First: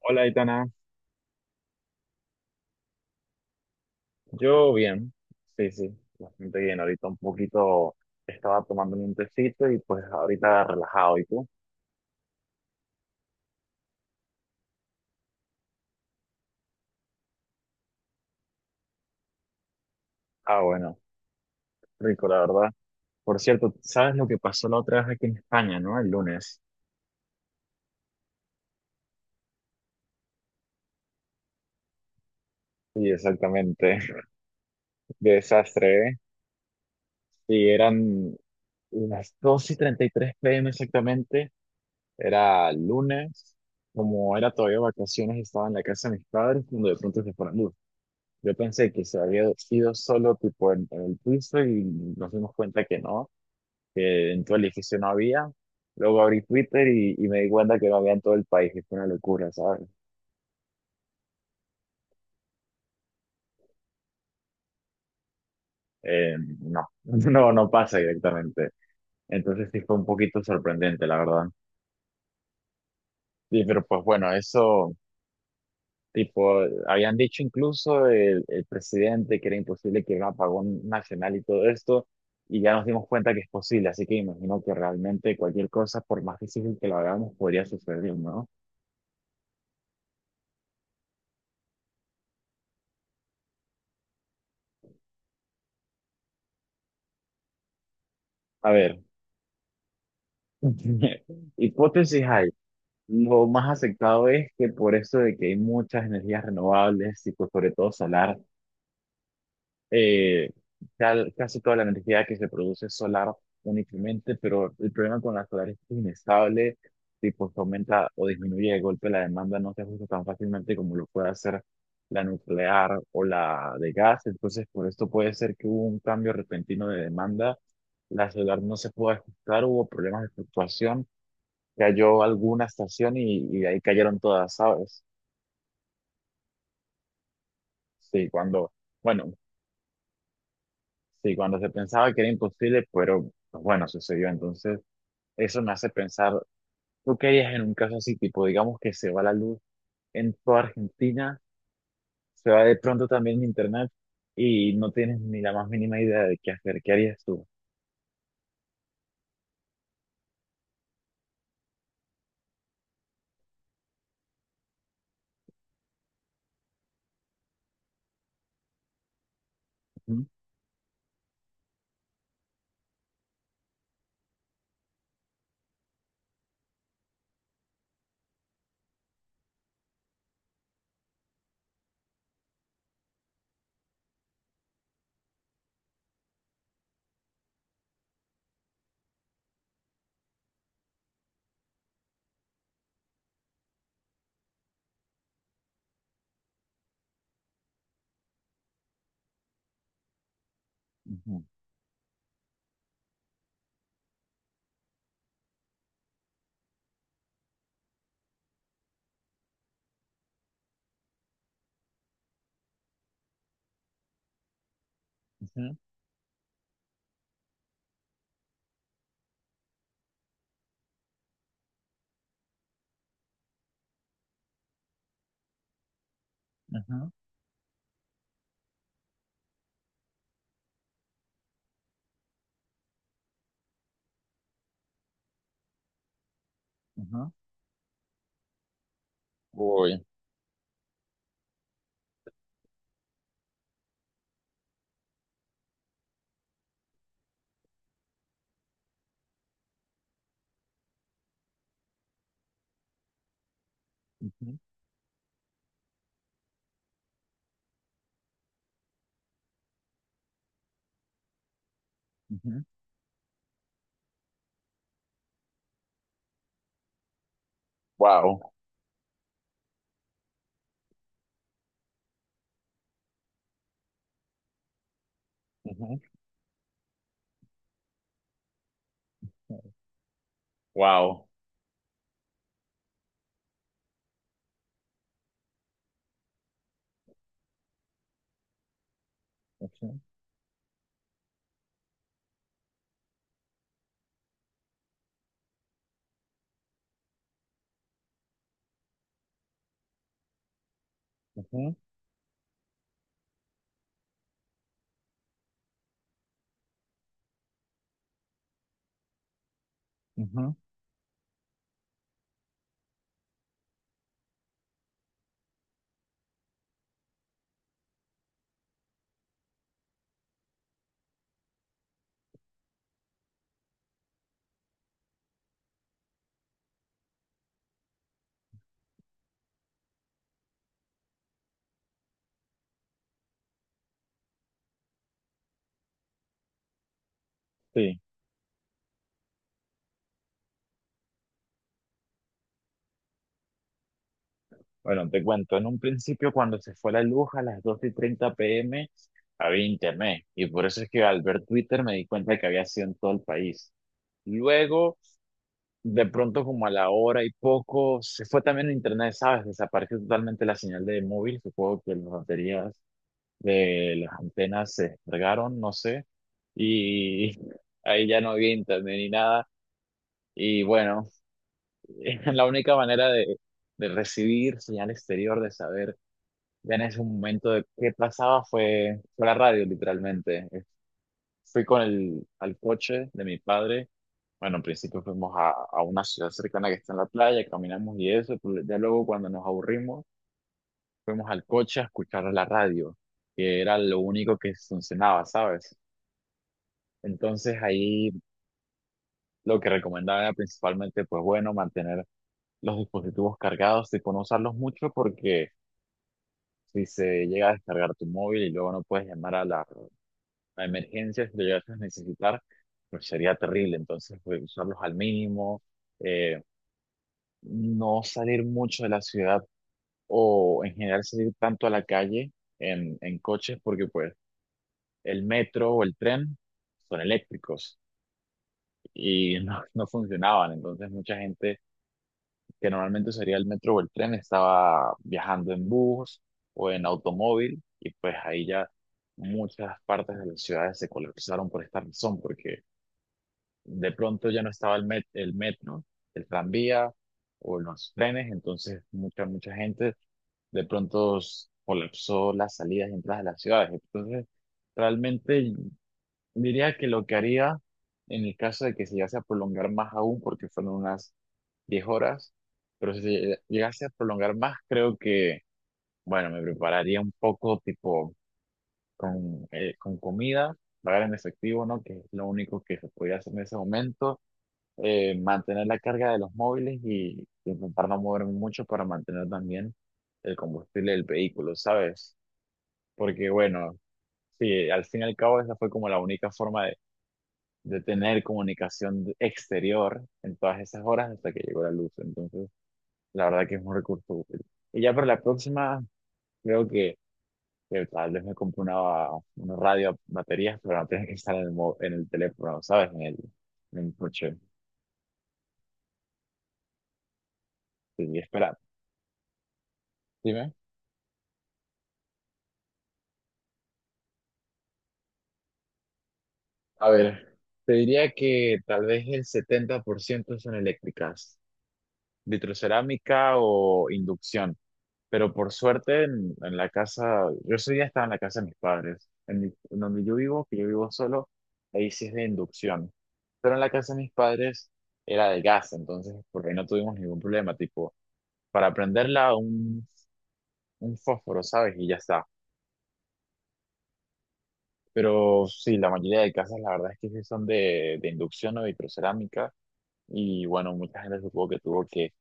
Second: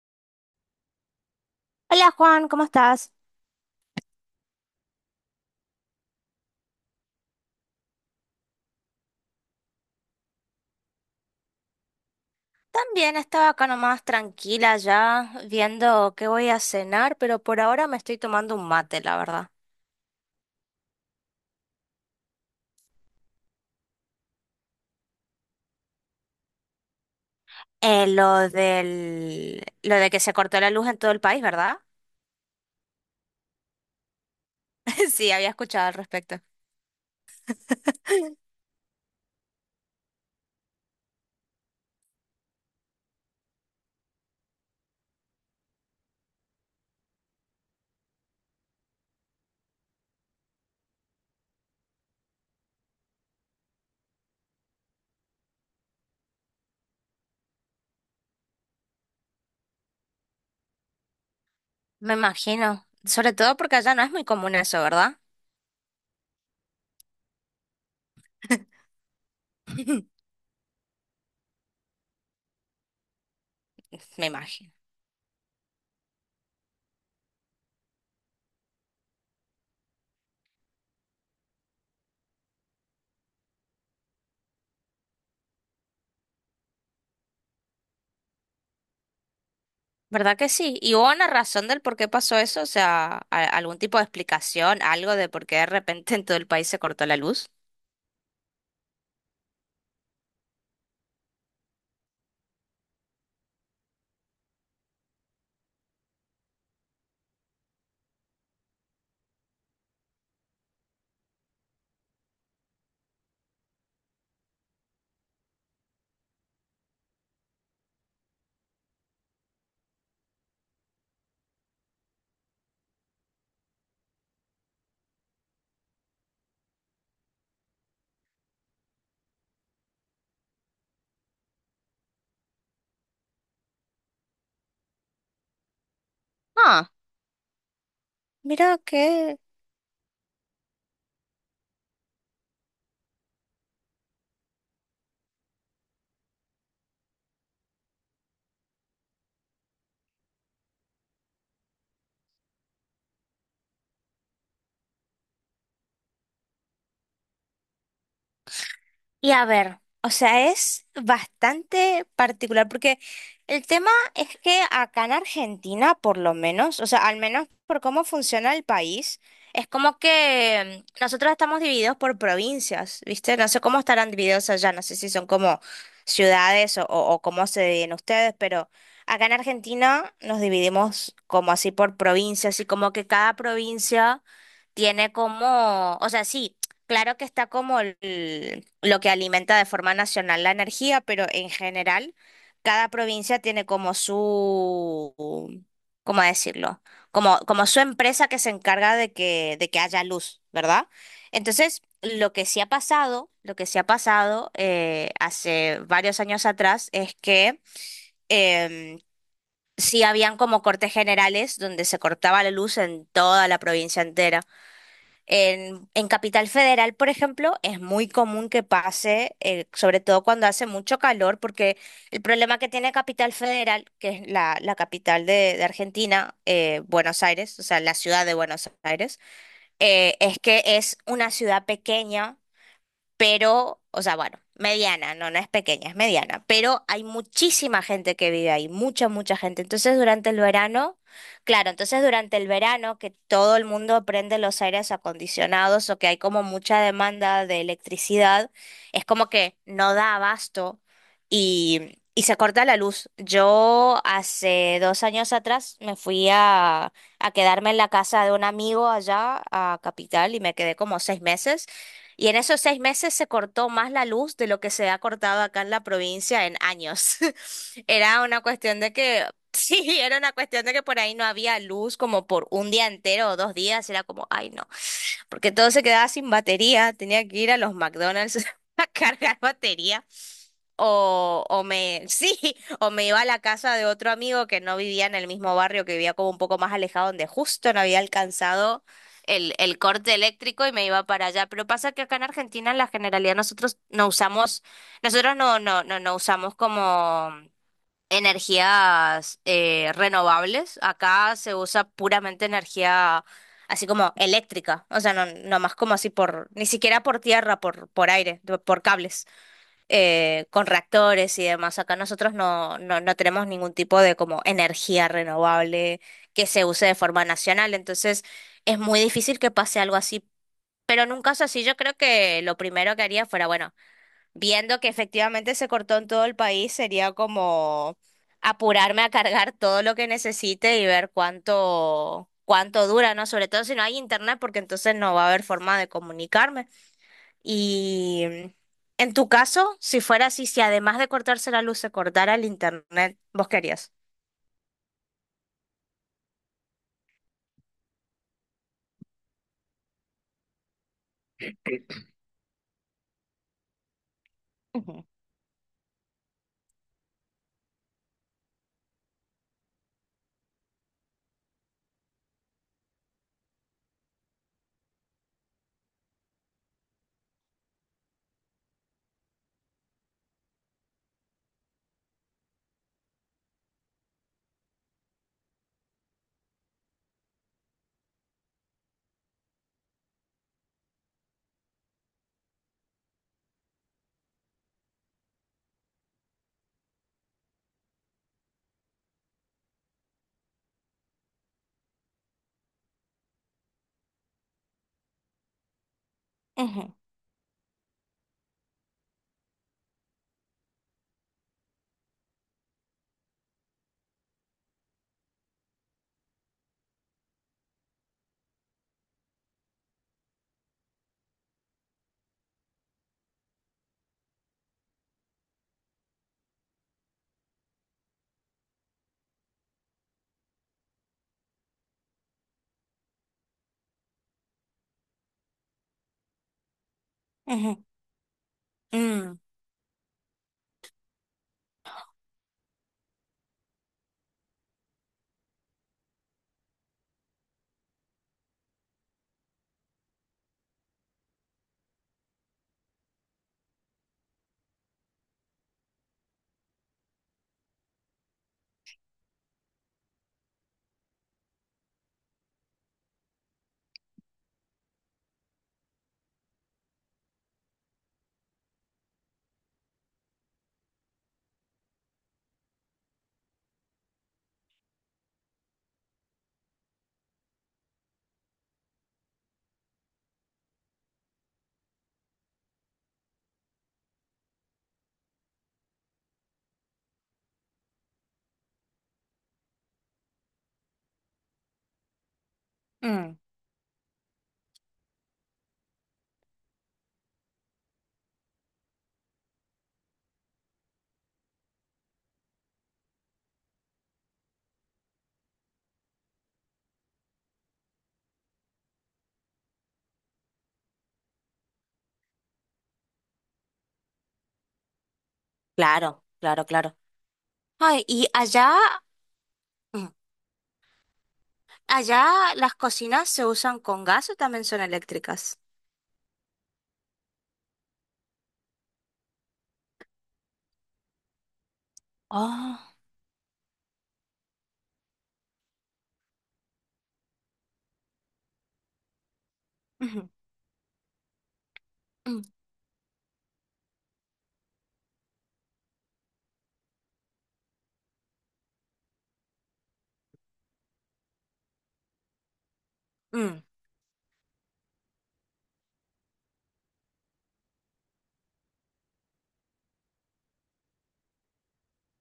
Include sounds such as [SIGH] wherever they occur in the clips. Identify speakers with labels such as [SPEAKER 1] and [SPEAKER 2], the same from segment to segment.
[SPEAKER 1] Hola, Itana.
[SPEAKER 2] Hola Juan, ¿cómo estás?
[SPEAKER 1] Yo bien, sí, sí, bastante bien. Ahorita un poquito estaba tomando un tecito y pues ahorita relajado. ¿Y tú?
[SPEAKER 2] También estaba acá nomás tranquila ya, viendo qué voy a cenar, pero por ahora me estoy tomando un mate, la verdad.
[SPEAKER 1] Ah, bueno, rico, la verdad. Por cierto, ¿sabes lo que pasó la otra vez aquí en España, no? El lunes.
[SPEAKER 2] Lo de que se cortó la luz en todo el país, ¿verdad?
[SPEAKER 1] Sí, exactamente.
[SPEAKER 2] [LAUGHS] Sí, había escuchado
[SPEAKER 1] [LAUGHS]
[SPEAKER 2] al
[SPEAKER 1] Desastre, ¿eh?
[SPEAKER 2] respecto.
[SPEAKER 1] Sí, eran
[SPEAKER 2] [LAUGHS]
[SPEAKER 1] las 2:33 p. m. exactamente. Era lunes. Como era todavía vacaciones, estaba en la casa de mis padres cuando de pronto se fueron. Yo pensé que se había ido solo tipo en el piso y nos dimos cuenta que no, que en todo el edificio no había. Luego abrí Twitter y me di cuenta que no había en todo el país, y fue una locura, ¿sabes?
[SPEAKER 2] Me imagino, sobre todo porque allá no es muy común eso, ¿verdad?
[SPEAKER 1] No, [LAUGHS] no, no pasa directamente. Entonces sí fue un
[SPEAKER 2] [LAUGHS]
[SPEAKER 1] poquito sorprendente, la verdad. Sí, pero pues
[SPEAKER 2] Me
[SPEAKER 1] bueno,
[SPEAKER 2] imagino.
[SPEAKER 1] eso. Tipo, habían dicho incluso el presidente que era imposible que hubiera un apagón nacional y todo esto, y ya nos dimos cuenta que es posible, así que imagino que realmente cualquier cosa, por más difícil que lo hagamos, podría suceder, ¿no?
[SPEAKER 2] ¿Verdad que sí? ¿Y hubo una razón del por qué pasó eso? O sea, algún tipo de explicación, ¿algo de por qué de repente en todo el país se cortó la luz?
[SPEAKER 1] A ver, [LAUGHS] hipótesis hay. Lo más aceptado es que por eso de que hay muchas energías renovables, tipo, sobre todo solar, eh, casi toda la energía que se produce es solar únicamente, pero el problema con la solar es que es inestable, tipo se aumenta o disminuye de golpe la demanda, no se ajusta tan fácilmente como lo puede hacer la nuclear o la de gas. Entonces por esto puede ser que hubo un cambio repentino de demanda, la solar no se pudo ajustar, hubo problemas de fluctuación, cayó alguna estación y de ahí cayeron todas, ¿sabes?
[SPEAKER 2] Ah,
[SPEAKER 1] Sí, cuando...
[SPEAKER 2] mira
[SPEAKER 1] Bueno,
[SPEAKER 2] que...
[SPEAKER 1] sí, cuando se pensaba que era imposible, pero pues, bueno, sucedió. Entonces, eso me hace pensar, ¿tú qué harías en un caso así? Tipo, digamos que se va la luz en toda Argentina, se va de pronto también internet y no tienes ni la más mínima idea de qué hacer. ¿Qué harías tú?
[SPEAKER 2] Y a ver, o sea, es bastante particular porque el tema es que acá en Argentina, por lo menos, o sea, al menos por cómo funciona el país, es como
[SPEAKER 1] Ujú,
[SPEAKER 2] que nosotros estamos divididos por provincias, ¿viste? No sé cómo estarán divididos allá, no sé si son como ciudades o cómo se dividen ustedes, pero acá en Argentina nos dividimos como así por provincias y como que cada provincia tiene como, o sea, sí, claro que está como lo que alimenta de forma nacional la energía, pero en general cada provincia tiene como su, ¿cómo decirlo? Como, como su empresa que se encarga de que haya luz, ¿verdad?
[SPEAKER 1] ujú,
[SPEAKER 2] Entonces, lo que sí ha pasado, lo que sí ha pasado hace varios años atrás es que em, sí habían como cortes generales donde se cortaba la luz en toda la provincia entera.
[SPEAKER 1] ujú,
[SPEAKER 2] En Capital Federal, por ejemplo, es muy común que pase, sobre todo cuando hace mucho calor, porque el problema que tiene Capital Federal, que es la capital de Argentina,
[SPEAKER 1] ujú,
[SPEAKER 2] Buenos Aires, o sea, la ciudad de Buenos Aires, es que es una ciudad pequeña pero, o sea, bueno, mediana, no es pequeña, es mediana, pero hay
[SPEAKER 1] ujú.
[SPEAKER 2] muchísima gente que vive ahí, mucha, mucha gente. Entonces,
[SPEAKER 1] Uy.
[SPEAKER 2] durante el verano, claro, entonces durante el verano que todo el mundo prende los aires acondicionados o que hay como mucha demanda de electricidad, es como que no da abasto y se corta la luz. Yo
[SPEAKER 1] Ujú,
[SPEAKER 2] hace dos años atrás a quedarme en la casa de un amigo allá a Capital y me quedé como seis meses. Y en esos
[SPEAKER 1] ujú.
[SPEAKER 2] seis meses se cortó más la luz de lo que se ha cortado acá en la provincia en años. [LAUGHS] Era una
[SPEAKER 1] Wow.
[SPEAKER 2] cuestión de que, [LAUGHS] sí, era una cuestión de que por ahí no había luz como por un día entero o dos días. Era como, ay, no, porque todo se
[SPEAKER 1] Ujú,
[SPEAKER 2] quedaba sin batería. Tenía que ir a los McDonald's [LAUGHS] a cargar batería.
[SPEAKER 1] wow.
[SPEAKER 2] [LAUGHS] Sí, o me iba a la casa de otro amigo que no vivía en el mismo barrio, que vivía como un poco más alejado, donde justo no había alcanzado el
[SPEAKER 1] Ujú,
[SPEAKER 2] corte eléctrico y me iba para allá. Pero pasa que acá en Argentina, en la generalidad, nosotros no usamos, nosotros no, no, no, no usamos como energías renovables. Acá se
[SPEAKER 1] ujú,
[SPEAKER 2] usa puramente energía así como eléctrica. O sea, no más como así por, ni siquiera por tierra, por aire, por cables
[SPEAKER 1] ujú.
[SPEAKER 2] con reactores y demás. Acá nosotros no tenemos ningún tipo de como energía renovable que se use de forma nacional, entonces es muy difícil que pase algo así. Pero en un caso así, yo creo que lo primero que haría fuera, bueno, viendo que efectivamente se cortó en todo el país, sería como apurarme a cargar todo lo que necesite y ver cuánto dura, ¿no? Sobre todo si no hay internet, porque entonces no va a haber forma de comunicarme.
[SPEAKER 1] Sí.
[SPEAKER 2] Y en tu caso, si fuera así, si además de cortarse la luz se cortara el internet, ¿vos querías?
[SPEAKER 1] Bueno, te cuento, en un principio cuando se fue la luz a las 2:30 p. m. había internet y por eso es que al ver Twitter me di cuenta que había sido en todo el país. Luego,
[SPEAKER 2] Ujú.
[SPEAKER 1] de pronto como a la hora y poco, se fue también el internet, ¿sabes? Desapareció totalmente la señal de móvil, supongo que las baterías de las antenas se descargaron, no sé, y [LAUGHS] ahí ya no había internet ni nada. Y bueno, [LAUGHS] la única manera de recibir señal exterior, de saber ya en ese momento de qué pasaba fue, fue la radio, literalmente. Fui con el al coche de mi padre. Bueno, en principio fuimos a una ciudad cercana que está en la playa, caminamos y eso. Pero ya luego, cuando nos aburrimos, fuimos al coche a escuchar la radio, que era lo único que funcionaba, ¿sabes?
[SPEAKER 2] Ujú,
[SPEAKER 1] Entonces ahí lo que recomendaba era principalmente, pues bueno, mantener los dispositivos cargados y no usarlos mucho porque si se llega a descargar tu móvil y luego no puedes llamar a la a emergencias que llegas a necesitar, pues sería terrible. Entonces, pues, usarlos al mínimo, eh, no salir mucho de la ciudad o en general salir tanto a la calle en coches, porque pues el metro o el tren son eléctricos
[SPEAKER 2] ujú.
[SPEAKER 1] y
[SPEAKER 2] Mm,
[SPEAKER 1] [LAUGHS] no, no funcionaban. Entonces, mucha gente que normalmente usaría el metro o el tren estaba viajando en bus o en automóvil y pues ahí ya... Muchas partes de las ciudades se colapsaron por esta razón, porque de pronto ya no estaba el metro, el tranvía o los trenes, entonces mucha gente de pronto colapsó las salidas y entradas de las ciudades. Entonces, realmente diría que lo que haría en el caso de que se llegase a prolongar más aún, porque fueron unas 10 horas, pero si llegase a prolongar más, creo que, bueno, me prepararía un poco tipo con comida, pagar en efectivo, ¿no? Que es lo único que se podía hacer en ese momento. Mantener la carga de los móviles y intentar no moverme mucho para mantener también el combustible del vehículo, ¿sabes? Porque
[SPEAKER 2] mm.
[SPEAKER 1] bueno, sí, al fin y al cabo esa fue como la única forma de tener comunicación exterior en todas esas horas hasta que llegó la luz. Entonces, la verdad que es un recurso útil. Y ya para la próxima, creo que tal vez me compre una radio a baterías, pero no tiene que estar en el, en el teléfono, ¿sabes? En el coche.
[SPEAKER 2] Claro, claro, claro. Ay,
[SPEAKER 1] Sí,
[SPEAKER 2] y
[SPEAKER 1] espera,
[SPEAKER 2] allá, mm,
[SPEAKER 1] dime.
[SPEAKER 2] allá las cocinas se usan con gas o también son eléctricas.
[SPEAKER 1] A ver, te diría que tal vez el 70% son eléctricas,
[SPEAKER 2] Ah,
[SPEAKER 1] vitrocerámica o inducción, pero por suerte en la casa, yo ese día estaba en la casa de mis padres, en, en donde yo
[SPEAKER 2] ujú,
[SPEAKER 1] vivo, que yo vivo solo, ahí sí es de inducción, pero en la casa de mis padres era de gas, entonces por ahí no tuvimos ningún problema, tipo, para prenderla un fósforo, ¿sabes? Y ya está.
[SPEAKER 2] mm, mm.
[SPEAKER 1] Pero sí, la mayoría de casas la verdad es que sí son de inducción o vitrocerámica. Y bueno, mucha gente supongo que tuvo que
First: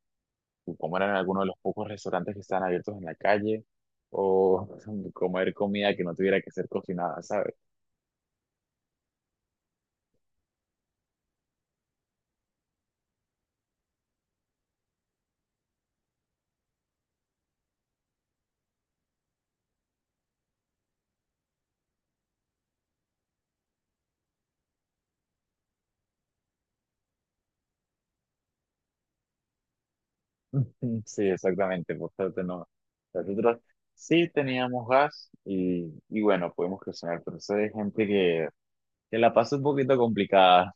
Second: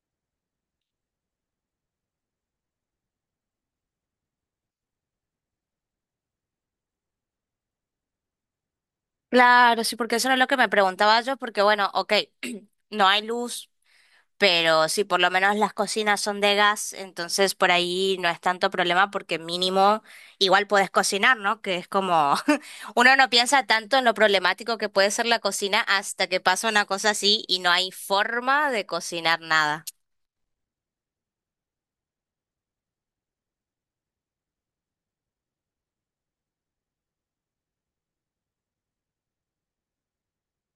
[SPEAKER 1] comer en alguno de los pocos restaurantes que estaban abiertos en la calle o [LAUGHS] comer comida que no tuviera que ser cocinada, ¿sabes?
[SPEAKER 2] Claro, sí, porque eso era lo que me preguntaba yo, porque bueno, ok, [CLEARS THROAT] no hay luz. Pero sí, por lo menos las cocinas son de gas, entonces por ahí no es tanto problema porque mínimo igual puedes cocinar, ¿no? Que es como [LAUGHS] uno no piensa tanto en lo problemático que puede ser la cocina hasta que pasa una cosa así y no hay forma de cocinar nada.
[SPEAKER 1] [LAUGHS] Sí, exactamente, por suerte no. Nosotros sí teníamos gas y bueno, podemos cocinar, pero eso es gente que la pasa un poquito complicada.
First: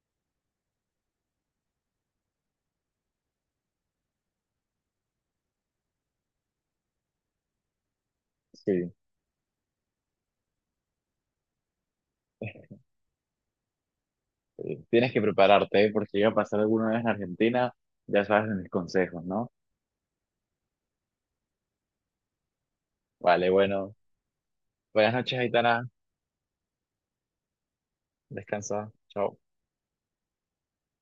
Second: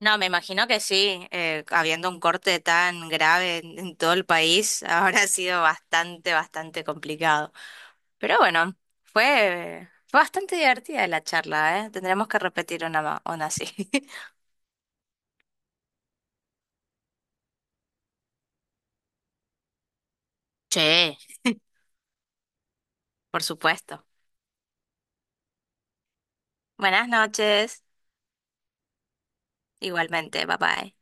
[SPEAKER 2] No, me imagino que sí, habiendo un corte tan grave en todo el país, [LAUGHS] ahora ha sido bastante, bastante complicado. Pero bueno,
[SPEAKER 1] Sí,
[SPEAKER 2] fue bastante divertida la charla, ¿eh? Tendremos que
[SPEAKER 1] [LAUGHS]
[SPEAKER 2] repetir una así. [LAUGHS]
[SPEAKER 1] tienes que prepararte, ¿eh? Porque llega a pasar alguna vez en Argentina, ya sabes de mis consejos, ¿no?
[SPEAKER 2] Che, por
[SPEAKER 1] Vale, bueno,
[SPEAKER 2] supuesto.
[SPEAKER 1] buenas noches, Aitana,
[SPEAKER 2] Buenas noches.
[SPEAKER 1] descansa, chao.
[SPEAKER 2] Igualmente, bye bye.